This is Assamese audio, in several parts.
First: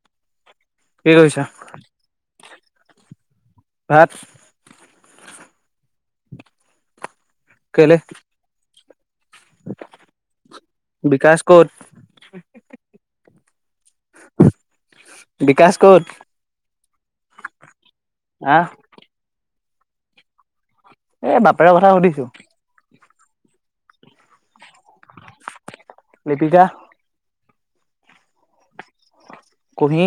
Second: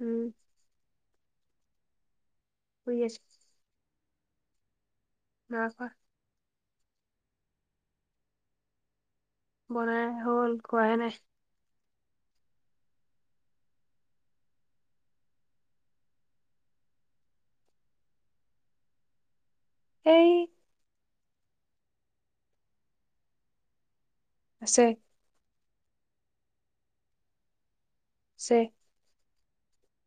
উম। কি কৰিছা? শুই আছোঁ। ভাত? নাই খোৱা। কেলে? বনাই হ'ল, খোৱাই নাই। বিকাশ ক'ত? বিকাশ ক'ত হা? সেই এ, বাপেৰ কথা সুধিছো। আছে। লিপিকা? আছে। কুহি?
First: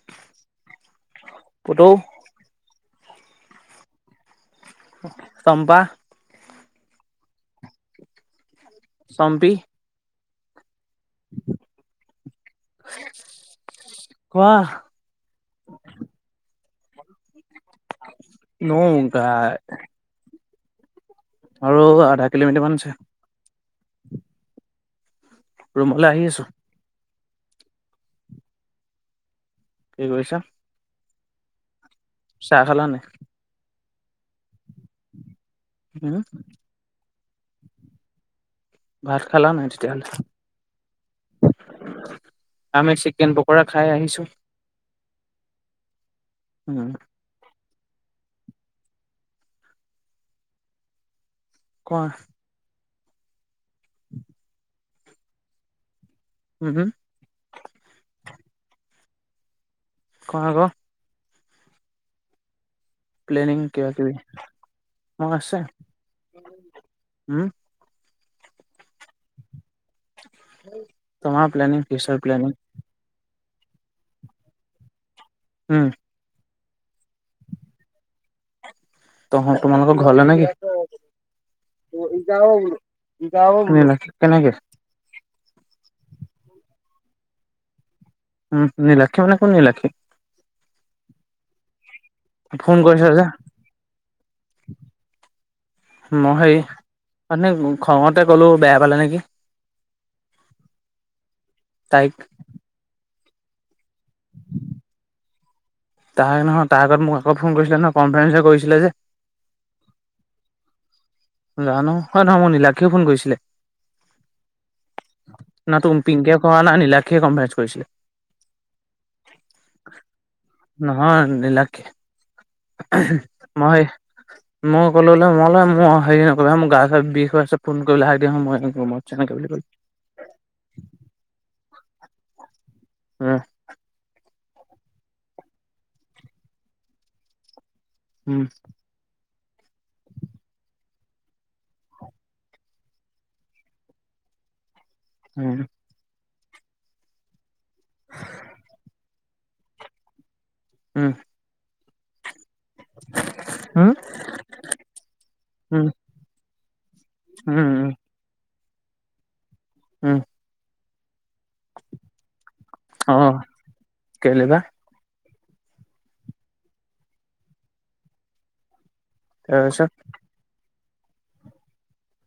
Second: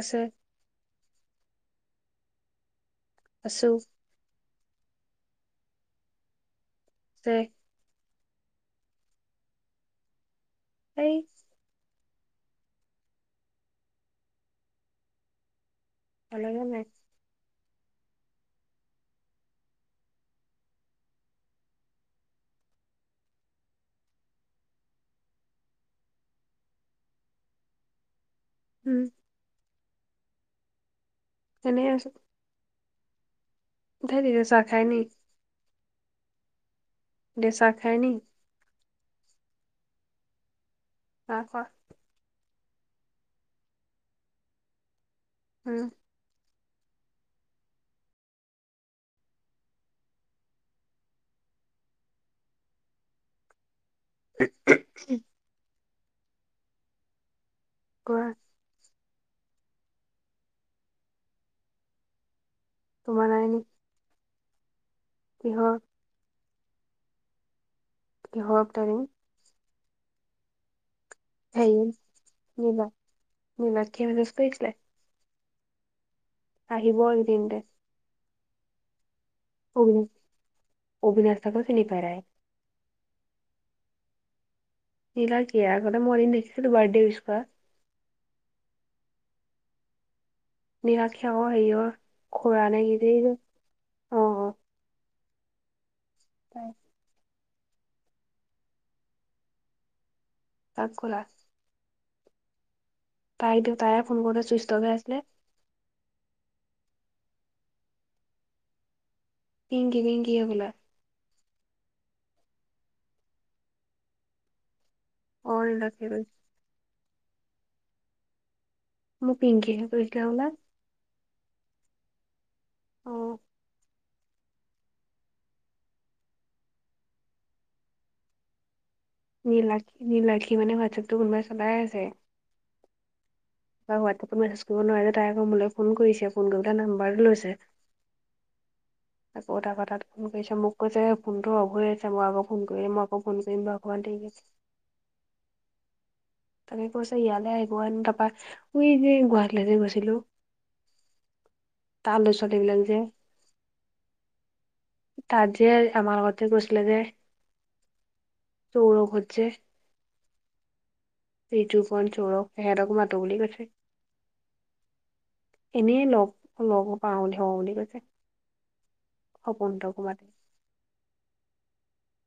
আছে। পুতৌ? আছোঁ। চম্পা? আছে। পম্পী? এই কোৱা? পালাগেনে নাই? [inaudible] আৰু আধা কিলোমিটাৰ মান আছে। ৰুমলে আহি আছো। উম। কি কৰিছা? এনেই আছো। চাহ খালা নাই? ধেইত এতিয়া চাহ খায় নি।। হুম। এতিয়া চাহ খাই নি। ভাত খালা নাই তেতিয়াহ'লে? নাই খোৱা। আমি চিকেন পকোৰা খাই আহিছো। উম। উম। কোৱা। [unintelligible] উমহ। কোৱা? কওঁ আক? তোমাৰ নাই নি প্লেনিং কিবা কিবি, অ' আছে কিহৰ উম' কিহৰ প্লেনিং? [inaudible] সেই প্লেনিং ফিউচাৰ প্লেনিং নীলা নীলাক্ষীয়ে মেছেজ কৰিছিলে? উম। আহিব এইকিদিনতে। তহ তোমালোকৰ অবিনাশ ঘৰলে নে কি? অবিনাশ দাকো চিনি পাই তাই কেনেকে? নীলাক ইয়াৰ আগতে মই এদিন দেখিছিলো বাৰ্থডে উইছ কৰা। উম' নীলাক্ষী মানে কোন নিলাক্ষী? নিলীক্ষী আক, হেৰিঅৰ খুৰা ফোন নে কি কৰিছে যে এইটো অ' অ' মই হেৰি তাই মানে খঙতে ক'লো বেয়া পালে নেকি? কাক কলা? তাইক। তাই দে তাই ফোন কৰোতে চুইচ অফ হৈ আছিলে। তাৰ নহয় তাৰ আগত মোক আকৌ ফোন কৰিছিলে নহয়, কনফাৰেঞ্চে যে কৰিছিলে যে। কিং কিংকিং কি হবলা? জানো হয় নহয় মোৰ নীলাক্ষীয়েও ফোন কৰিছিলে, অ না তু নীলাক্ষীয়ে কৰিছে পিংকিয়ে কৰা নাই, নীলাক্ষীয়ে কনফাৰেঞ্চ কৰিছিলে। মোক পিংকিয়েহে কৰিছিলে হবলা? নহয় নীলাক্ষীয়ে, অ মই মই ক'লোলে মই মই হেৰি নকৰিবা মোৰ গা চা বিষ হৈ আছে ফোন কৰিবলে হাক দিয়া নহয় মই নকৰোঁ মই। নীলাক্ষী নীলাক্ষীৰ মানে হোৱাটছাপটো কোনোবাই চলাই আছে। উম। তাই হোৱাটছাপটোত মেছেজ কৰিব নোৱাৰে যে, তাই আকৌ মোলে ফোন কৰিছে ফোন কৰি পেলাই নাম্বাৰটো লৈছে। উম। [inaudible] আকৌ এটা কথাত ফোন কৰিছে, মোক কৈছে ফোনটো অফ হৈ আছে মই আকৌ ফোন কৰিলে, মই আকৌ ফোন কৰিম বাৰু। ভণ্টিয়ে কি কৰিছে? হম। তাকে কৈছে ইয়ালে আহিব হেনো তাপা উই যে গুৱাহাটীলৈ যে গৈছিলো। উম। তাৰ ল'ৰা ছোৱালীবিলাক যে। হম। তাত যে আমাৰ লগতে গৈছিলে যে। উম। চৌৰখতজে। উম। ৰিতুপন, সৌৰভ এহেতক অ মাতো বুলি কৈছে। কেলে বা এনেই লগ লগ পাওঁ ধৰ বুলি কৈছে। সপোন তাৰপিছত তকো মাত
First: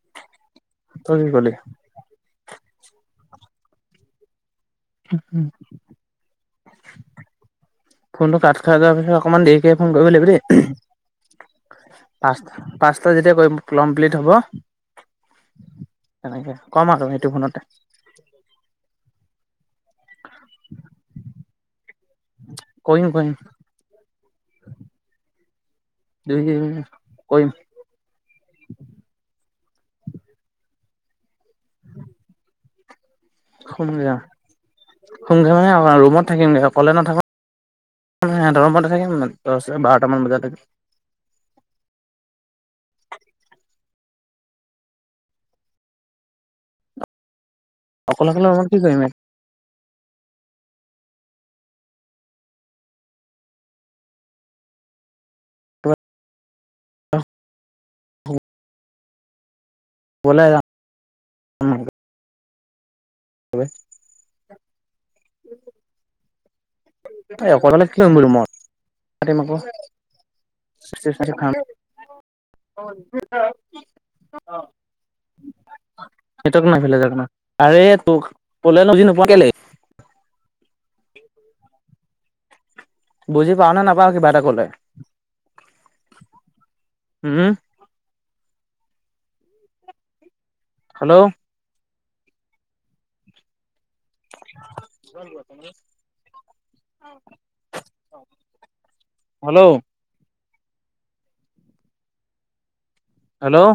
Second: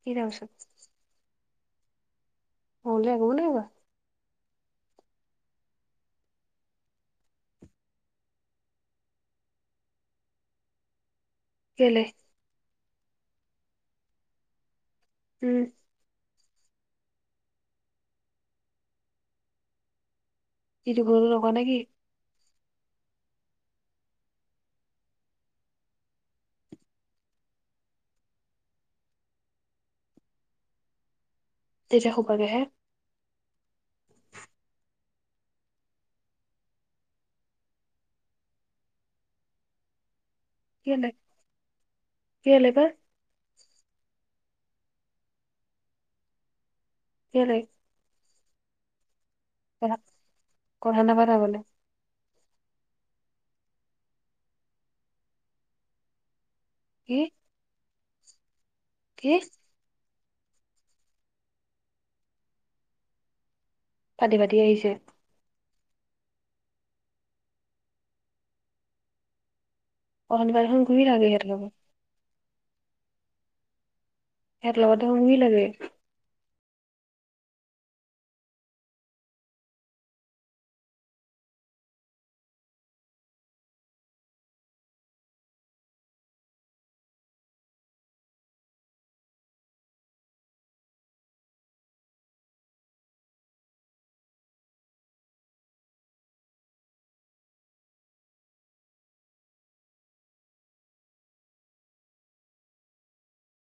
কি তাৰ পিছত। তই চোন কলি। সৰু দাই একো নাইকোৱা? উম, উম। ফোনটো কাত খাই যোৱাৰ পিছত অকণমান দেৰিকে ফোন কৰিব লাগিবি দেই। কেলে? পাঁচ-পাঁচটা যেতিয়া কমপ্লিট হ'ব উম তেনেকে কম আৰু সেইটো ফোনতে। [inaudible] ইটো ঘৰতো লগা নেকি? কৰিম, কৰিম। [unintelligible] কৰিম। তেতিয়া সুবগে হে। সুম গে অ', সোম মানে ৰুমত থাকিমগৈ অকলে নাথাকো। সিহঁতৰ ৰুমতেই থাকিম দহ নে বাৰটা মান বজালে। কেলে, কেলে বা? কেলে? অকলে, অকলে ৰুমত কি কৰিম? কথা নাপাতা মানে? কি? [unintelligible] কি? [unintelligible] হয়। ফাটি, ফাটি আহিছে। এই অকলে কি কৰিম গৈ ৰুমত অকলে মানুহ। অথনিপা দেখোন ঘূৰি থাকে [unintelligible] সিহঁতৰ খাম। লগত। ইয়াত লগতে [unintelligible] এইটো অলপ এইফালে যাওঁক না, আৰে কলে বুজি নোপোৱা কেলে। বুজি পাওঁ নে নাপাওঁ কিবা এটা কলে উম। হেল্ল'। [unintelligible] হেল্ল'। হেল্ল'।